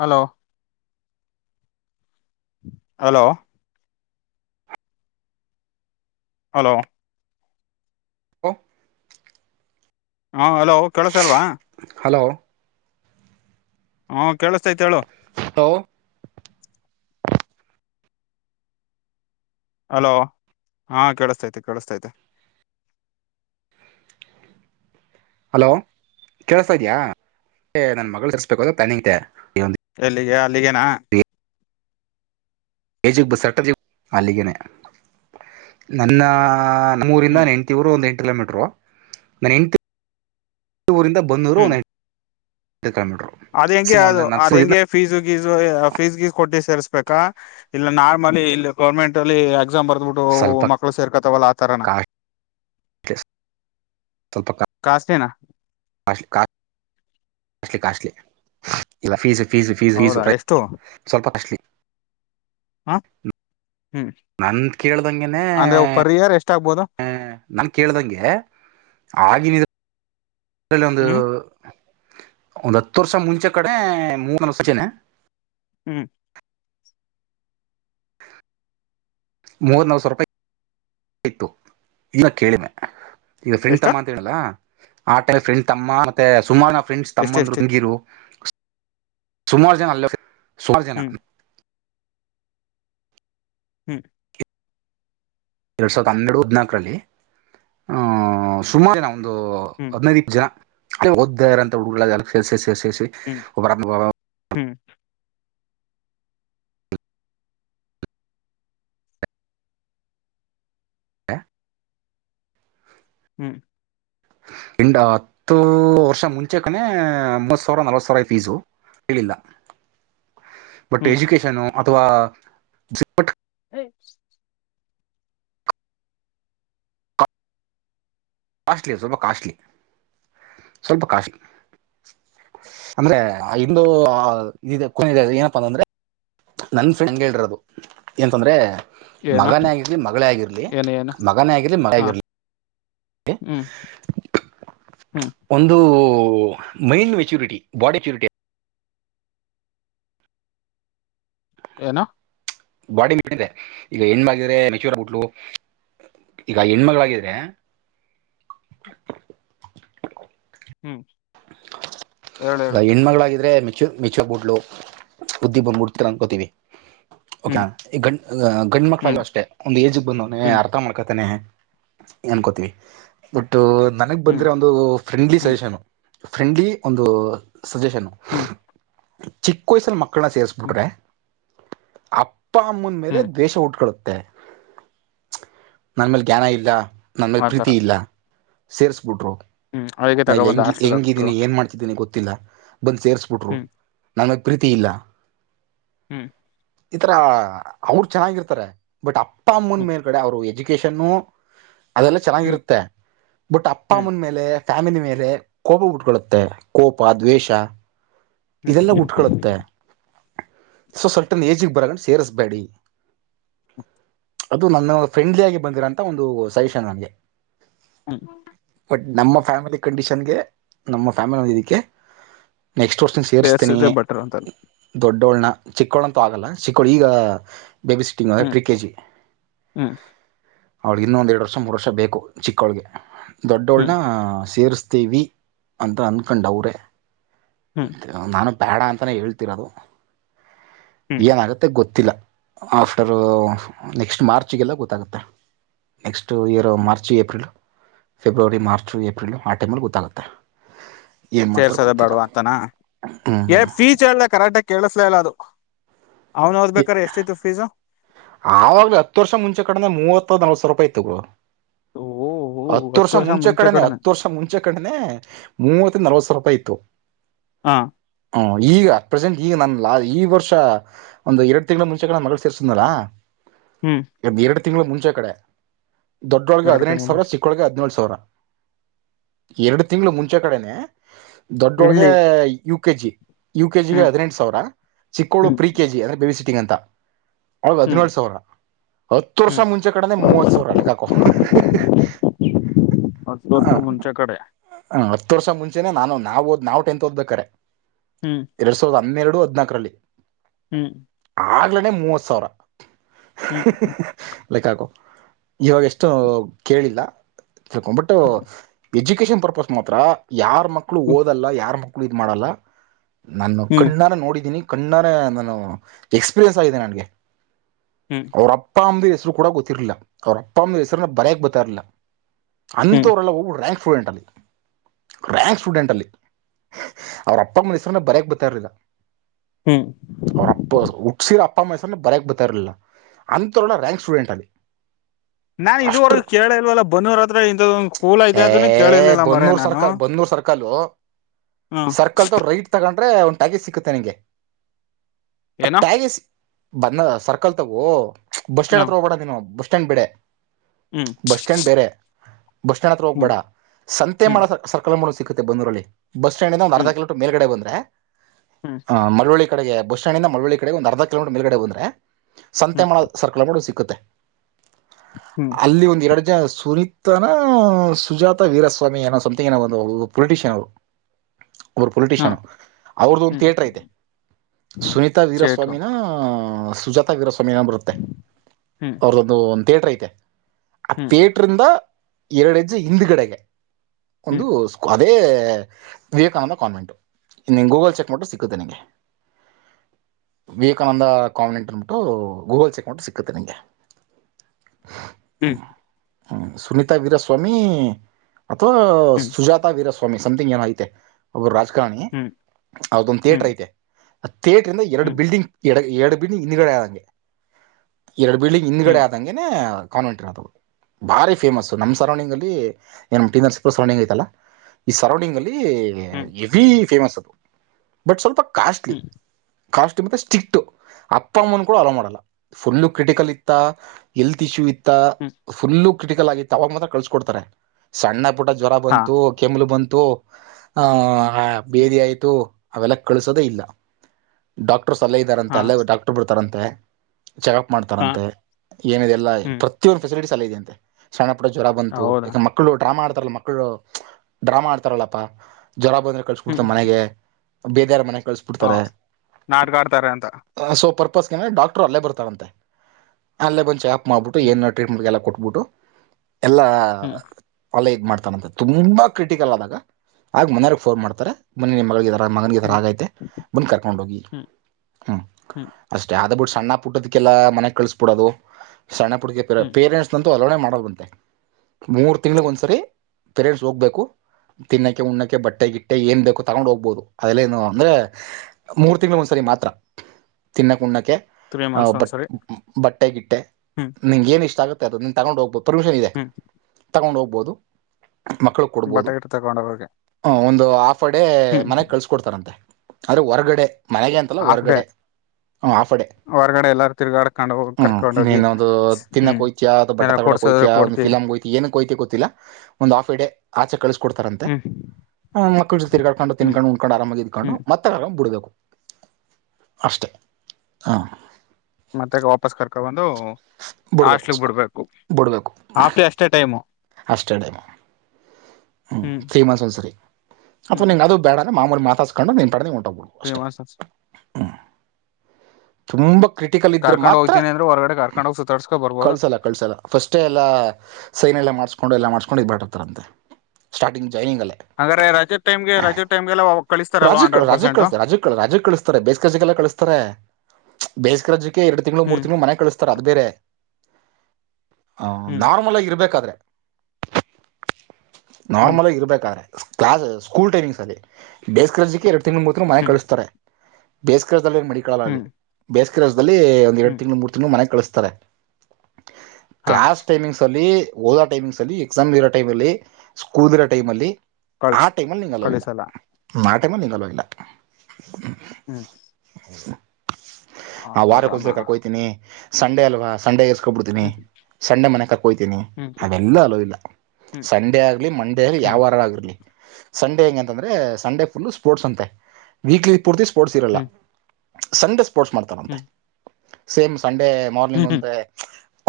Hello hello hello ಹ ಹಾ hello ಕೆೇಳಸ ಅಲ್ವಾ ಹಲೋ ಹಾ ಕೇಳಿಸತೈತ್ ಹೇಳು ಟ್ಟ ಹಲೋ ಹಾ ಕೇಳಸ್ತೈತೆ ಕೇಳಸ್ತೈತೆ ಹಲೋ ಕೇೇಳಸ ಇದ್ಯಾ ಏ ನನ್ ಮಗಳು ಇರಿಸಬೇಕು ಅ ತಂಗ ಎಲ್ಲಿಗೆ ಅಲ್ಲಿಗೆೇನಾ ಏಜಗ್ ಬಸ್ಟ್ಟ ಅಲ್ಲಿಗನೆ ನನ್ನ ಮೂರಿಂದ ಹ್ಮ್ ನಾನ ಎಂವ್ರು ಒಂದ ಎಂಟು ಕಿಲೋಮೀಟ್ರು ನಾನ ಎು ಎ ರಿಂದ ಬನ್ನೂರು ಹ್ಮ್ ಒೆಂಟು ಅದ ಹೆಂಗೆ ಅದು ಅದ ನರ್ಸೂರಿಂದ ಹೆಂಗೆ ಫೀಸು ಫೀಸ್ ಗೀಸ್ ಕೊಟ್ಟಿ ಸೇರಿಸಬೇಕಾ ಇಲ್ಲ ನಾರ್ಮಲಿ ಇಲ್ಲಿ ಗೌರ್ಮೆಂಟ್ ಅಲ್ಲಿ ಬರ್ದ್ಬಿಟ್ಟು ಸ್ವಲ್ಪ ಮಕ್ಳು ಸೇರ್ಕತಾವಲ್ಲ ಆತರನ ಕಾಸ್ಟ್ಲಿ ಸ್ವಲ್ಪ ಕ ಕಾಲಿ ಕಾಸ್ಟ್ಲಿ ಇಲ್ಲ ಫೀಸ್ ಫೀಸ್ ಫೀಸ್ ೀಸು ಹೌದಾ ಎಷ್ಟು ಸ್ವಲ್ಪ ಕಲಿ ಹ ಹ್ಮ್ ನನ್ ಕೇಳ್ದಂಗೆನೆ ಅಂದ್ರೆ ಪರ್ ಇಯರ್ ಎಷ್ಟ ಆಗ್ಬೋದು ನನ್ ಕೇಳ್ದಂಗೆ ಆಗಿನ ಒಂದು ಹ್ಮ್ ಒಂದ್ ಹತ್ತು ವರ್ಷ ಮುಂಚೆ ಕಡೆ ಮೂ ವರ್ಷಚನೆ ಹ್ಮ್ ಮೂರ್ ನವ ಸಾವರ ರೂಪಾಯಿ ಆಯತು ಇನ್ನ ಕೇಳಮೆ ಈಗ ಫ್ರೆಂಡ್ ಎಷ್ಟ ತಮ್ಮ ಅಂತ ಹೇಳಲ್ಲ ಆಟೈಮ್ ಫ್ರೆಂಡ್ ತಮ್ಮ ಮತ್ತೆ ಸುಮಾರು ಫ್ರೆಂಡ್ಸ್ ಎಷ್ಟ ತಮ್ಮಂದರು ಎಷ್ಟಿತ್ತು ತಂಗಿರು ಸುಮಾರು ಜನ ಅಲ್ಲ ಸುಮಾರು ಜನ ಹ್ಮ್ ಹ್ಮ್ ಎರಡ್ ಸಾವಿರದ ಹನ್ನೆರಡು ಹದ್ನಾಲ್ಕರಲ್ಲಿ ಆ ಸುಮಾರ ನ ಒಂದು ಹ್ಮ್ ಹದಿನೈದು ಜನ ಅ ಒದ್ದಂತ ಹುಡುಗ ಸಲ್ಸ ಸೇ ಹ್ಮ್ ಒಬ್ಬರ ಹ್ಮ್ ಇಂಡ ಹತ್ತು ವರ್ಷ ಮುಂಚೆ ಕನೆ ಮೂವತ್ ಸಾವಿರ ನಲ್ವತ್ತು ಸಾವಿರ ಫೀಸು ಹೇಳಿಲ್ಲ ಬಟ್ ಹ್ಮ್ ಎಜುಕೇಶನ್ ಅಥವಾ ಹ್ಮ್ ಕಾಸ್ಟ್ಲಿ ಸ್ವಲ್ಪ ಕಾಸ್ಟ್ಲಿ ಸ್ವಲ್ಪ ಕಾಸ್ಟ್ಲಿ ಅಂದ್ರೆ ಇಂದು ಇದನ ಏನಪ್ಪ ಅಂತ ಅಂದ್ರೆ ನನ್ ಫ್ರೆಂಡ್ಂಗ್ ಹೇಳರದು ಎಂತಂದ್ರೆ ಏನು ಮಗನೇ ಆಗಿರ್ಲಿ ಮಗಳೇ ಆಗಿರ್ಲಿ ಏನು ಏನು ಮಗನೇ ಆಗಿರ್ಲಿ ಮಗಳ ಹಾ ಆಗಿರ್ಲಿ ಹ್ಮ್ ಹ್ಮ್ ಒಂದು ಮೈಂಡ್ ಮೆಚ್ಯೂರಿಟಿ ಬಾಡಿ ಮೆಚ್ಯೂರಿಟಿ ಏನು ಬಾಡಿ ಮೇ ಇದೆ ಈಗ ಹೆಣ್ಣ್ಗಿದ್ರೆ ಮೆಚ್ಯೂರ್ ಆಗ್ಬಿಟ್ಲು ಈಗ ಹೆಣ್ಮಗಳಾಗಿದ್ರೆ ಹ್ಮ್ ಹೇಳು ಹೇಳು ಈಗ ಹೆಣ್ಮಗಳಾಗಿದ್ದ ಅಂದ್ರೆ ಮೆಚ್ಚು ಮಿಚ್ಚುಬಿಡ್ಲು ವುದದ್ದಿ ಬಂದ್ಬಿಡ್ತ ಅನ್ಕೋತವಿ ಹ್ಮ್ ಈ ಗಂಡ್ ಗಂಡ್ ಮಕ್ಳಾಗಿ ಹ್ಮ್ ಅಷ್ಟೇ ಒಂದು್ಏಜಗ್ ಬಂದವನ ಹ್ಮ್ ಅರ್ಥ ಮಾಡ್ಕೊತಾನೆ ನ್ಕೋತೀವಿ ಬಟ್ ನನಗ್ ಹ್ಮ್ ಬಂದಿರೆ ಒಂದು ಫ್ರೆಂಡ್ಲಿ ಹ್ಮ್ ಸಜೆಷನ್ ಫ್ರೆಂಡ್ಲಿ ಒಂದು ಸಜೆಷನ್ ಹ್ಮ್ ಚಿಕ್ಕ ವಯಸ್ಸಲ್ಲಿ ಮಕ್ಕಳ ಮಕ್ಕನ್ನ ಹ್ಮ್ ಸೇರಿಸಬಿಟ್ರೆ ಅಪ್ಪ ಅಮ್ಮನ ಮೇಲೆ ಹ್ಮ್ ದ್ವೇಷ ಉಟ್ಕೊಳ್ಳುತ್ತೆ ನನ್ ಮೇಲ್ ಜ್ಞಾನ ಇಲ್ಲ ನನ್ ಮೇಲ್ ಆತರ ಪ್ರೀತಿ ಇಲ್ಲ ಸೇರಿಸ್ಬಿಟ್ರು ಹ್ಮ್ ಅವಳಿಗೆ ನಾ ಇಲ್ಲಿ ತಗೊಬಂದು ಹೆಂಗಿ ಹಾಸ್ಟೆಲ್ಗೆ ಹಾಕ್ಬಿಟ್ರು ಹೆಂಗಿದ್ದೀನಿ ಏನ್ ಮಾಡ್ತಿದ್ದೀನಿ ಗೊತ್ತು ಬಂದ್ ಸೇರ್ಸ್ಬಿಟ್ರು ಹ್ಮ್ ನನ್ಗ್ ಪ್ರೀತಿ ಇಲ್ಲ ಹ್ಮ್ ಈತರ ಅವರು ಚೆನ್ನಾಗಿರ್ತಾರೆ ಬಟ್ ಅಪ್ಪ ಅಮ್ಮನ ಹ್ಮ್ ಮೇಲ್ ಕಡೆ ಅವರು ಎಜು ಅದೆಲ್ಲ ಹ್ಮ್ ಚೆನ್ನಾಗಿರುತ್ತೆ ಬಟ್ ಅಪ್ಪ ಹ್ಮ್ ಅಮ್ಮನ ಮೇಲೆ ಫ್ಯಾಮಿಲಿ ಮೇಲೆ ಕೋಪ ಉಟ್ಕೊಳ್ಳುತ್ತೆ ಕೋಪ ದ್ವೇಷ ಹ್ಮ್ ಇದೆಲ್ಲ ಉಟ್ಕೊಳ್ಳತ್ತೆ ಸೊ ಸ್ವಲ್ಟ್ಟ ಏಜಿಗೆ ಬರಗಂಡ್ ಸೇಸ್ಬೇಡಿ ಹ ಅದು ನನ್ನ ಫ್ರೆಂಡ್ಲಿಯಗಿ ಬಂದಿರೋಂತ ಒಂದು ಸಜೆಷನ್ ನನ್ಗೆ ಹ ನಮ್ಮ ಫ್ಯಾಮಿಲಿ ಕಂಡೀಷನ್ಗೆ ನಮ್ಮ ಫ್ಯಾಮಿಲಿ ಒ ಇದಕ್ಕೆ ನೆಕ್ಸ್ಟ್ ಅಷ್ಟೋಷ್ಟಿನ ಸೇರ್ಸ್ತೀನಿ ಸೇರ್ಸಿದ್ರೆ ಬೆಟರ್ ಅಂತಾನೆ ದೊಡ್ಡೋಳನ ಚಿಕ್ಕೋಳ ಅಂತೂ ಆಗಲ್ಲ ಚಿಕ್ಕೋಳು ಈಗ ಬೇಬಿ ಸಿಟ್ಟಿಂಗ್ ಅ ಹ್ಮ್ ತ್ರೀ ಕೆಜಿ ಹ್ಮ್ ಅವ್ಳಿಗೆ ಇನ್ನ ಒಂದೆರಡು ವರ್ಷ ಮೂರು ವರ್ಷ ಬೇಕು ಚಿಕ್ಕೊಳಗೆ ದೊಡ್ಡವಳನ್ನ ಹ್ಮ್ ಸೇರಿಸ ದೇವಿ ಅಂತ ಅಂದಕೊಂಡು ಅವರೇ ಹ್ಮ್ ನಾನು ಬೇಡ ಅಂತಾನೇ ಹೇಳ್ತಿರೋದು ಹ್ಮ್ ಏನಾಗತ್ತೆ ಗೊತ್ತಿಲ್ಲ ಆಫ್ಟರ್ ನೆಕ್ಸ್ಟ್ ಮಾರ್ಚ್ಗೆಲ್ಲ ಗೊತ್ತಾಗುತ್ತೆ next year March April February March April ಆ ಟೈಮಲ್ಲಿ ಗೊತ್ತಾಗುತ್ತೆ ಏನು ಮಾಡ್ತಾರೆ ಸೇರ್ಸೋದ ಗೊತ್ತಿಲ್ಲ ಬಡವಾ ಅತನ ಎರಡು ಹ್ಞೂ ಫ್ರಿಡ್ಜ್ ಅಲ್ಲಿ ಕರಾಟೆ ಕೇಳಿಸ್ತಾ ಇಲ್ಲ ಅದು ಅವ್ನು ಓದ್ಬೇಕಾದ್ರೆ ಎಷ್ಟಿತ್ತು ಫೀಸು ಆವಾಗ್ಲ ಹತ್ತು ವರ್ಷ ಮುಂಚೆ ಕಡ ಮೂವತ್ತ ನ [unintelligible] ಹತ್ತು ವರ್ಷ ಮುಂಚೆ ಕಡೆನನೆ ಹತ್ತು ವರ್ಷ ಮುಂಚೆ ಕಡೆನೆ ಮೂವತ್ತ ನಲ್ವತ್ ಸಾವಿರ ರೂಪಾಯಿ ಇತ್ತು ಹಾ ಹ ಈಗ ಅಟ್ ಪ್ರೆಸೆಂಟ್ ಈಗ ನನ್ ಈ ವರ್ಷ ಒಂದು ಎರಡು ತಿಂಳ ಮುಂಚೆ ಕಡೆ ಮಗಳು ಸೇರ್ಸನಲ್ಲ ಹ್ಮ್ ಒಂದು ಎರಡು ತಿಂಳ ಮುಂಚೆ ಕಡೆ ದೊಡ್ಡೊಳಗೆ ಎರಡು ಅದಿನೆಂಟು ತಿಂಗಳು ಸಾವರ ಮುಂಚೆ ಚಕ್ಕಳಗ್ ಹದಿನೇಳು ಸಾವಿರ ಎರಡು ತಿಂಗಳು ಮುಂಚೆ ಕಡೆನೆ ದೊಡ್ಡೊಳಗೆ ಇಲ್ಲಿ ಯ ಕೆ ಜಿ ಯು ಕೆ ಜಿಗೆ ಹ್ಮ್ ಹದಿನೆಂಟು ಸಾವಿರ ಚಿಕ್ಕೋು ಹ್ಮ್ ಪ್ರಿ ಕೆಜಿ ಅಂದ್ರೆ ಬೇಬಿ ಸಿಟಿಂಗ್ ಅಂತ ಅವೌ ಹ್ಮ್ ಹದಿನೇಳಾರು ಸಾವಿರ ಹತ್ತು ವರ್ಷ ಹ್ಮ್ ಮುಂಚೆ ಕಡೆನೆ ಮೂವತ್ತು ಸಾವಿರ ಲೆಕ್ಕ ಹಾಕೋ ಹ ಹತ್ತು ಮುಂಚೆ ಕಡೆ ಹ ಹತ್ತು ವರ್ಷ ಮುಂಚೆನೆ ನಾನುಂದು ನಾವು ನಾವು ತಿಂದು ಹೋಗ್ಬೇಕಾರೆ ಹ್ಮ್ [unintelligible] ಹ್ಮ್ ಆಗ್ಲ ಮೂವತ್ತು ಸಾವಿರ ಹ್ಮ್ ಲೆಕ್ಕಕೋ ಇವಾಗ ಎಷ್ಟು ಕೇಳಿಲ್ಲ ತಿಳ್ಕೊ ಬಟ್ ಎಜುಕೇಷನ್ ಪರ್ಪಸ್ ಮಾತ್ರ ಯಾರ ಮಕ್ಕಳು ಹ್ಮ್ ಓದಲ್ಲ ಯಾರ ಮಕ್ಕಳು ಇದು ಮಾಡಲ್ಲ ನಾನು ಹ್ಮ್ ಕಣ್ಣಾನ ನೋಡಿದ್ದೀನಿ ಕಣ್ಣನ ನಾನ ಎಕ್ಸ್ಪೀರಿಯೆನ್ಸ್ ಆಗಿದೆ ನನ್ಗೆ ಹ್ಮ್ ಅವ್ರ ಅಪ್ಪ ಅಮ್ಮ ಹೆಸರು ಕೂಡ ಗೊತ್ತಿರ್ಲಿಲ್ಲ ಅವ್ರ ಅಪ್ಪ ಅಮ್ಮ ಹೆಸರುನ್ನ ಬರೆಯಕ್ ಬೊತ್ತಾಾರಲಿಲ್ಲ.. ಹ್ಮ್ ಅಂಥವರೆಲ್ಲ ಒಬ್ಬರು ರ್ಯಾಂಕ್ ಫೂಡೆಂಟ್ ಅಲ್ಲಿ.. ರ್ಯಾಂಕ್ ಸ್ಟೂಡೆಂಟ್ ಅಲ್ಲಿ ಅವ್ರ ಅಪ್ಪಮ್ಮನ ಹೆಸ್ರನ್ನ ಬರಕ್ ಬರ್ತಾರ್ಲಿಲ್ಲ.. ಹ್ಮ್ ಅವರಪ್ಪ. ಹುಟ್ಸಿರ ಅಪ್ಪ ಮೈಸನ ಬರಯಕ್ ಬರ್ತಾ ಇರಲಿಲ್ಲ ಅಂಥವಲ್ಲ ರ್ಯಾಂಕ್ ಸ್ಟೂಡೆಂಟ್ ಅಲ್ಲಿ.. ನಾನ್ ಅಷ್ಟ್ರ ಇದುವರೆಗ ಕೇಳ ಇಲ್ವಲ್ಲ ಬಂದವರ್ತ್ರ ಇಂತ.. ಬನ್ನೂರ್ ಸರ್ ಬೊನ್ನೂರ್ ಸರ್ಕಲ್.. ಹ್ಮ ಸರ್ಕಲ್ದು ರೈಟ್ ತಗೊಂಡ್ರೆ ಒಂದು ಟಾಗಿ ಸಿಕ್ಕುತ್ತೆ ನಿಂಗೆ.. ಆ ಏನೋ. ಟ್ಯಾಗೇಜ್ ಬಂದ ಸರ್ಕಲ್ ತಗೋ ಬಸ್ ಸ್ಟಾಂಡ್ ಹತ್ರ ಹೋಗಬೇಡ ನೀನು ಬಸ್ ಸ್ಟ್ಯಾಂಡ್ ಬಿಡೆ.. ಹ್ಮ್ ಬಸ್ ಸ್ಟ್ಯಾಂಡ್ ಬೇರೆ.. ಬಸ್ ಸ್ಟ್ಯಾಂಡ್ ಹತ್ರ ಹ್ಮ್ ಹೋಗ್ಬೇಡ ಸಂತೆ ಮ ಹ್ಮ್ ಸರ್ಕಲ್ ಮೂಲ ಸಿಗುತ್ತೆ ಬಂದರಲ್ಲಿ.. ಬಸ್ ಸ್ಟ್ಯಾಂಡ್ಂದ ಒಂದಂದು ಅರ್ಧ ಹ್ಮ್ ಕಿಲೋಮೀಟರ್ ಮೇಲ್ಗಡೆ ಬಂದ್ರೆ ಹ್ಮ್ ಹ್ಮ್ ಮಳವಳ್ಳಿ.. ಡೆ ಬಸ್ಟಾಂಡ್ ಇಂದ ಮಳವಳ್ಳಿ ಕಡೆ ಒಂದು ಅರ್ ಕಿೋಮೀಟರ್ ಮೇ ಕಡೆಂದೆ ಹ್ಮ್ ಸಂತೆಮಳ ಸರ್ಕಲ್ ಸಿ.. ಹ್ಮ್ ಅಲ್ಲಿ ಒಂದು ಎರಡು ಜನ ಸುನತ.. ಸುಜಾತ ವೀರಸ್ವಾಮಿ ಏನೋ ಸಮಥಂಗ್ ಏಂದ ಪೊಲಿಟಿಷಿಯನ್ ಅವರು.. ಅವರು ಹಾ ಪೊಲಿಟಿಷಿಯನ್ ಅವ್ರದ್ದ ಒಂದು ಹ್ಮ್ ಥಿಯೇಟರ್ ಐತೆ ಸುನೀತಾ ಚೇಟ್ರು ವೀರಸ್ವಾಮಿನ.. ಸುಜಾತಾಗಿರೋ ಸಮವಾಮಯನ ಬರುತ್ತೆ ಹ್ಮ್ ಅವ್ರದೊಂದು ಒಂದು ಥಿಯೇಟ್ರ ಐತೆ.. ಆ ಹ್ಮ್ ಥಿಯೇಟ್ರಿಂದ ಎರಡು ಹೆಜ್ಜೆ ಹಿಂದೆಗಡೆಗೆ ಒಂದು ಹ್ಮ್ ಸ್ವ.. ಅದೇ ವಿವೇಕಾನಂದ ಕಾನ್ವೆಂಟ್ ಗೂಗಲ್ ಚೆಕ್ ಮಾಡಟ್ಟು ಸಿಕ್ಕುತ್ತೆ ನಗೆ.. ವಿವೇಕಾನಂದ ಕಾವಿನೆಂಟ್ ಅನ್ಬಿಟ್ಟು ಗೂಗಲ್ಸ್ಕ್ಕಿಟ್ಟು ಸಿಕ್ಕುತ್ತೆ ನಿಂಗೆ.. [unintelligible] ಹ್ಮ್ ಹ್ಮ ಸುನೀತಾ ವೀರಸ್ವಾಮಿ ಅಥವಾ ಹ್ಮ್ ಸುಜಾತಾ ವೀರಸ್ವಾಮಿ.. ಸ್ವಾಮಿ ಸಮಥಿಂಗ್ ಏನ ಐತೆ ಒಬ್ಬರು ರಾಜಕಾರಣಿ ಹ್ಮ್ ಅವದೊಂದು ಥಿಯೇಟರ್ ಹ್ಮ್ ಐತೆ.. ಸ್ಟೇಟ್ ಇಂದ ಎರಡು ಹ್ಮ್ ಬಿಲ್ಡಿಂಗ್ ಎ ಎರಡು ಬಿಲ್ಡಿಂಗ್ ಹಿಂದಗಡೆ ಆದಂಗೆ.. ಎರಡು ಬಿಲ್ಡಿಂಗ್ ಹಿಂದ್ಗಡೆ ಹ್ಮ್ ಆದಂಗೆನೆ ಕಾವೆಂಟ್ದು ಭಾರಿ ಫೇಮಸ್ ನಮ್ಮ ಸರೌಂಡಿಂಗ್ ಅಲ್ಲಿ ಏಟ ಸೂಪರ್ ಸರೌಂಡಂಗ್ ಐತಲ್ಲ ಈ ಸರೌಂಡಂಗ್ ಅಲ್ಲಿ.. ವಿ ಹೆವಿ ಅ ಬ ಸ್ವಲ್ಪ ಹ್ಮ್ ಕಸ್ಲಿ ಹ್ಮ್ [unintelligible] ಕಾಸ್ಟಿೆ ಸ್ಟಿಕ್ ಅಪ್ಪ ಅಮ್ಮನ ಕೂಡ ಅಲ ಮಾಡೋಲ್ಲ ಫುಲ್ಲು ಕ್ರಿಟಿಕಲ್ ಇತ್ತ ಎಲ್ತ್ ಇಶ್ಯೂ ಇತ್ತ.. ಹ್ಮ್ ಫುಲ್ಲು ಕ್ರಿಟಿಕಲ್ ಆಗಿ ತಾವಾಗ ಮಾತ್ರ ಕಳಸಕೊಡ್ತಾರೆ ಸಣ್ಣ.. ಪುಟ ಜ್ವರ ಹಾ ಬಂತು ಕೆಮಲು ಬಂತು.. ಆ ಬೇದಿ ಆಯ್ತು ಅವೆಲ್ಲ ಕಳಸೋದೇ ಇಲ್ಲ ಡಕ್.. ಟರ್ ಅಲ್ಲೇ ಇದಾರಂತೆ ಹಾ ಅಲ್ಲ ಡಕ್ಟರ್ ಬಿರ್ತಾರಂತೆ.. ಚೆಕ್ಪ್ ಹಾ ಮಾಡ್ತಾರಂತೆ ಏನಿದೆ ಎಲ್ಲ ಹ್ಮ್ ಪ್ರತಿಯೊಂದು ಫೆಸಿಲಿಟೀಸ್ ಎಲ್ಲ ಇದೆಯಂತೆ ಸಣ.. ಜ್ವರ ಬಂತು ಹೌದಾ ಯಾಕ ಮಕ್ಕಳು ಡ್ರಾಮಾ ಆಡ್ತಾರಲ್ಲ ಮಕ್ಕಳು ಡ್ರಾಮಾ ಆಡ್ತಾರಲ್ಲಪ್ಪಾ.. ಜವಾಬ ಅಂದ್ರೆ ಕಳ್ಸಕ ಕೊಡ್ತ ಹ್ಮ್ ಮನೆಗೆ ಬೇದ ಮನೆ.. ಹ ಕಳ್ಸಬಿಡ್ತಾರೆ ನಾಟಕ ಆಡ್ತಾರೆ ಅಂತ ಸೋಪರ್.. ತಪ್ಪಸ್ಗೆೇ ಡಾಕ್ಟ್ರು ಅಲ್ಲೇ ಬರ್ತಾರಂತೆ ಅಲ್ಲೇ ಬಂದು ಚೆಕಪ್ ಮಾಡಿಬಿಟ್ಟು ಹ್ಮ್ ಏನು ಟ್ರೀಟ್ಮೆಂಟ್ಗೆಲ್ಲ ಕೊಟ್ಬಿಟ್ಟು.. ಎಲ್ಲಾ.. ಹ್ಮ್ ಅಲ್ಲೇ ಇದ ಮಾಡ್ತಾನಂತೆ ತುಂಬಾ ಕ್ರಿಟಿಕಲ್ ಆದಾಗ ಆಗ ಮನೆಯವಿಗೆ ಫೋನ್ ಮಾಡ್ತಾರೆ ಮನ ನಿ ಮಗಳ.. ಮಗನಿಗೆದ ಹ್ಮ್ ಆಗೈತೆ ಮುಂದ್ ಕರ್ಕೊಂಡು ಹೋಗಿ ಹ್ಮ್ ಹ್ಮ ಹ್ಮ್ ಅಷ್ಟೇ ಆದ ಬಿುಡ್ಸ.. ಸಣ್ಣ ಪುಟ್ಟದಕ್ಕೆಲ್ಲ ಮನೆಗ್ ಕಳಿಸ್ಬಿಡೋದು ಸಣ್ಣ ಪುಟ್ಟಕ್ಕೆ ಹ್ಮ್ ಪೇರೆಂಟ್ಸ್ ಅಂತೂ ಹಲವಡೆೆ ಮಾಡದ ಬಂತೆ.. ಮೂರ್ ತಿಂಗಳಗ್ ಒಂದ್ಸರಿ ಪೇರೆಂಟ್ಸ್ ಹೋಗ್ಬೇಕು.. ತಿನ್ನಕ್ಕೆೆ ಉಣ್ಣಕ್ಕೆ ಬಟ್ಟೆ ಗಿಟ್ಟೆ ಏನ್ ಬೇಕೋ ತಗೊಂಡ್ ಹೋಗ್ಬಹುದು ಅದಲ್ಲೇಏನು ಅಂದ್ರೆ ಮೂರ್ ತಿಂಗಳು ಒಂದ್ಸರಿ.. ಮಾತ್ರ ಚಿನ್ನ ಕುಣ್ಣಕ್ಕೆ.. ತ್ರೀ ಮಂತ್ಸ್ ಬ ಒಂದ್ಸರಿ ಬಟ್ಟೆ ಗಿಟ್ಟೆ ಹ್ಮ್ ನಿಂಗೆ ಏನ್ ಇಷ್ಟ ಆಗುತ್ತೆ ಅದುನ್ ತಗೊಂಡ್ ಹೋಗ್ಬಹುದು.. ಪರ್ಮಿಷನ್ ಇದೆ ಹ್ಮ್ ತಗೊಂಡ ಹೋಗ್ಬೋದು ಮಕ್ಕಳಿಗೆ ಕೊಡ್ಬೋದು ಬಟ್ಟೆ ಗಿಟ್ಟ ತಗೊಂಡ ಹೋಗಿ ಒಂದು.. ಇದು ಹಾಫ್ ಅ ಡೇ ಹ್ಮ್ ಮನೆಗೆ ಕಳಸಕೊಡ್ತಾರಂತೆ ಆದ್ರರೆ ಹೊರ್ಗಡೆ ಮನೆಗೆ ಅಂತಲ್ಲ ಹಾಫ್ ಡೇ ಹೊರ್ಗಡೆ.. ಹ ಆಫ್ ಅಡೆ ಹೊರಗಡೆ ಎಲ್ಲಾರು ತಿರ್ಗಾಡ್ಕೊಂಡ್ ಹೋಗಿ ಹ್ಮ ಕರ್ಕೊಂಡ್ ಹೋಗಿ ನೀನ್ನೊಂದು ತಿನ್ನ ಹ್ಮ್ ಕೊಯ್ಚ ಅಥವಾ ಬಟ್ಟೆ ಏನಾರ ತಗಡ ಕೊಡ್ಸೋದ್ರೆ ಕೊಯ್ತಿಯ ಒ ಕೊಡ್ಸಿ ಫಿಲಮ್ಯ್ತಿ ಏನ ಕೊಯ್ತ ಗೊತ್ತಲ್ಲ ಒಂದು ಆಫ್ ಎ ಡೇ ಆಚೆ ಕಳಿಸಕೊಡ್ತಾರಂತೆ ಹ್ಮ್ ಮಕ್ಕಳ ಜೊ ತಿರ್ಗಕೊಂಡು ಹ್ಮ್ ತಿನ್ಕೊಂಡು ಉಂದ್ಕು ಆರಾಮಾಗಿ ಇದ್ಕೊಂಡು ಹ್ಮ್ ಮತ್ತೆ ಆರ್ ಬಿಡ್ಬೇಕು ಅಷ್ಟೇ ಹಾ ಮತ್ತೆಗ ವಾಪಸ್ ಕರ್ಕೊ ಬ ದು ಹಾಸ್ಲಿಗ್ ಬಿಡ್ಬೇಕು ಹಾಫಲಿ ಅಷ್ಟೇ ಟೈಮು ಅಷ್ಟ ಡೈಮ ಹ್ಮ್ ತ್ರೀ ಮಂತ್ ಒಂದ ಸರಿ ಅಥವಾ ಹ್ಮ್ ನಿ ಅದು ಬೇಡ ಅ್ರೆ ಮಾಮೂಲಿ ಮಾತಾಸ್ಕೊಂಡು ನಿನ್ ಪ [inaudible] ತುಂಬಾ ಕ್ರಿಟಿಕಲ್ ಇದ್ರೆ ಕರ್ಕೊಂಡ್ ಮಾತ್ರ ಹೋಗ್ತೀನಿ ಅಂದ್ರೆ ಹೊರಗಡೆ ಕರ್ಕೊಂಡ್ ಹೋಗಿ ಸುತ್ತಾಡ್ಸ್ಕೊ ಬರ್ಬೋದು ಕಳ್ಸಲ್ಲ ಕಳ್ಸಲ್ಲ ಫಸ್ಟೇ ಎಲ್ಲ ಸೈನ್ ಎಲ್ಲ ಮಾಡ್ಸ್ಕೊಂಡು ಎಲ್ಲ ಮಾಡ್ಸ್ ಬತಾರಂತೆ ಸ್ಟಾರ್ಟಿಂಗ್ ಜಾಯ್ನಿಂಗಲ್ಲೇ ಹಾಗಂಗ್ರೆ ರಜೆ ಟೈಮ್ಗೆ ರಜೆ ಟಮ್ಗೆಲ್ಲ ರಾಜ ರಾಜ ಕಳಿಸತಾರೆ ರಾಜ ರಾಜ ಕಳಿಸ್ತಾರೆ ಬೇಸಿಗೆ ರಾಜೆಲ್ಲ ಕಳಿಸ್ತಾರೆ ಬೇಸಿಗೆ ರಾಜ ಎರಡು ತಿಂಗಳು ಮೂರು ಹ್ಮ್ ತಿಂಗಳು ಮನೆ ಕಳಿಸ್ತಾರೆ ಅದು ಬೇರೆ ಹ್ಮ್ ನಾರ್ಮಲ್ ಆಗ ಇರ್ಬೇಕಾದ್ರೆ ಹ್ಮ್ ನಾರ್ಮಲ್ ಆಗ ಇರ್ಬೇಕಾದ್ರೆ ಕ್ಲಾ ಸ್ಕೂಲ್ ಟೈಮಿಂಗ್ಸ್ ಅಲ್ಲಿ ಬೇಸ್ ಕಜ ಎ ತಿ ಮೂ ಮನೆ ಹ್ಮ್ ಕಳಿಸ್ತಾರೆ ಬೇಸರದಲ್ಲಿ ಮೆಡಿಕಲ್ಲಿ ಹ್ಮ್ ಬೇಸ ಒಂದ್ ಎರಡು ಹ್ಮ್ ತಿಂಗಳು ಮೂರ್ ತಿಂಗಳು ಮನೆ ಕಳಿಸ್ತಾರೆ ಹಾ ಕ್ಲಾಸ್ ಟೈಮಿಂಗ್ಸ್ ಅಲ್ಲಿ ಹೋದಾ ಟೈಮಿಂಗ್ಸ್ ಅಲ್ಲಿ ಎಕ್ಸಾಮ್ ಇರೋ ಟೈಮ್ಲ್ಲಿ ಸ್ಕೂಲ್ ಇರೋ ಟೈಮ ಅಲ್ಲಿ ಆ ಕಳ್ಸ ಟೈಮಲ್ಲಿ ನಿಂಗ ಅಲ್ಲಲ್ಲ ಕಳಿಸಲ್ಲ ಆ ಟೈಮಲ್ಲಿ ನಿಂಗ ಅಲ್ಲೋಗಲ್ಲ ಹ್ಮ್ ಆ ವಾರಕ್ಕೆ ಆತರಾನ ಹದ್ರೆ ಕರ್ಕೋಯ್ತೀನಿ ಸಂಡೆ ಅಲ್ವಾ ಸಂಡೇ ಇ ಬಿಡ್ತೀನಿ ಹ್ಮ್ ಸ್ಣೆ ಮನೆ ಕಕ್ಕೋಯ್ತೀನಿ ಹ್ಮ್ ಅವೆಲ್ಲ ಅಲೋ ಇಲ್ಲ ಹ್ಮ್ ಸಂಡೆ ಆಗ್ಲಿ ಮಂಡೇ ಆಗ್ಲಿ ಯಾವ ಹ್ಮ್ ಹ್ಮ್ ವಾರ ಆಗರ್ಲಿ ಸಂಡೆ ಹೆಂಗೆ ಅಂತಂದ್ರೆ ಸಂಡೆ ಫುಲ್ಲು ಸ್ಪೋರ್ಟ್ಸ್ ಅಂತೆ ವೀಕ್ಲಿ ಪೂರ್ತಿ ಸ್ಪೋರ್ಟ್ಸ್ ಇರಲ್ಲ ಹ್ಮ್ ಸಂಡೆ ಸ್ಪೋರ್ಟ್ಸ್ ಮಾಡ್ತಾರಂತೆ ಹ್ಮ್ ಸೇಮ್ ಸಂಡೇ ಮಾರ್ನಿಂಗ್ ಹ್ಮ್ ಅಂತೆ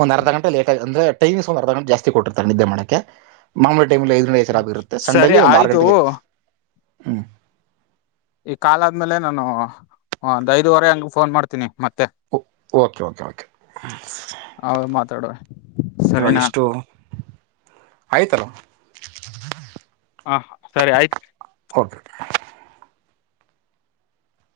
ಒಂದ್ರ್ಧಂಟೆ ಲೇಕ ಅಂದ್ರ ಟೈಮ್ಸ್ ಒಂದು ಅರ್ಧ ಗಂಟ ಜಸ್ತಿ ಕೊಟ್ಟಿರ್ತ ನಿದ್ದೆ ಮಾಡಕ್ಕೆ ಮಾ ಮಲ್ಲಿ ಐದು ಚರಾ ಹ್ಮ್ ಇರುತ್ತೆ ಸರಿ ಸಂಡೇಲಿ ಒಂದು ಆರು ಆಯ್ತು ಗಂಟೆಗೆ ಹ್ಮ್ ಈ ಕಾಲ ಆದ್ಮೇಲೆ ನಾನು ಒಂದ್ ಐದುವರೆ ಹಂಗ ಫೋನ್ ಮಾಡ್ತೀನಿ ಮತ್ತೆ ಓಕೆ ಓಕೆ ಓಕೆ ಮಾತಾಡುವ ಇವಾಗ ಸರಿನಾ ಎಷ್ಟು ಆಯ್ತಲ್ವಾ ಹಾ ಸರಿ ಆಯ್ತ್ು ಓಕೆ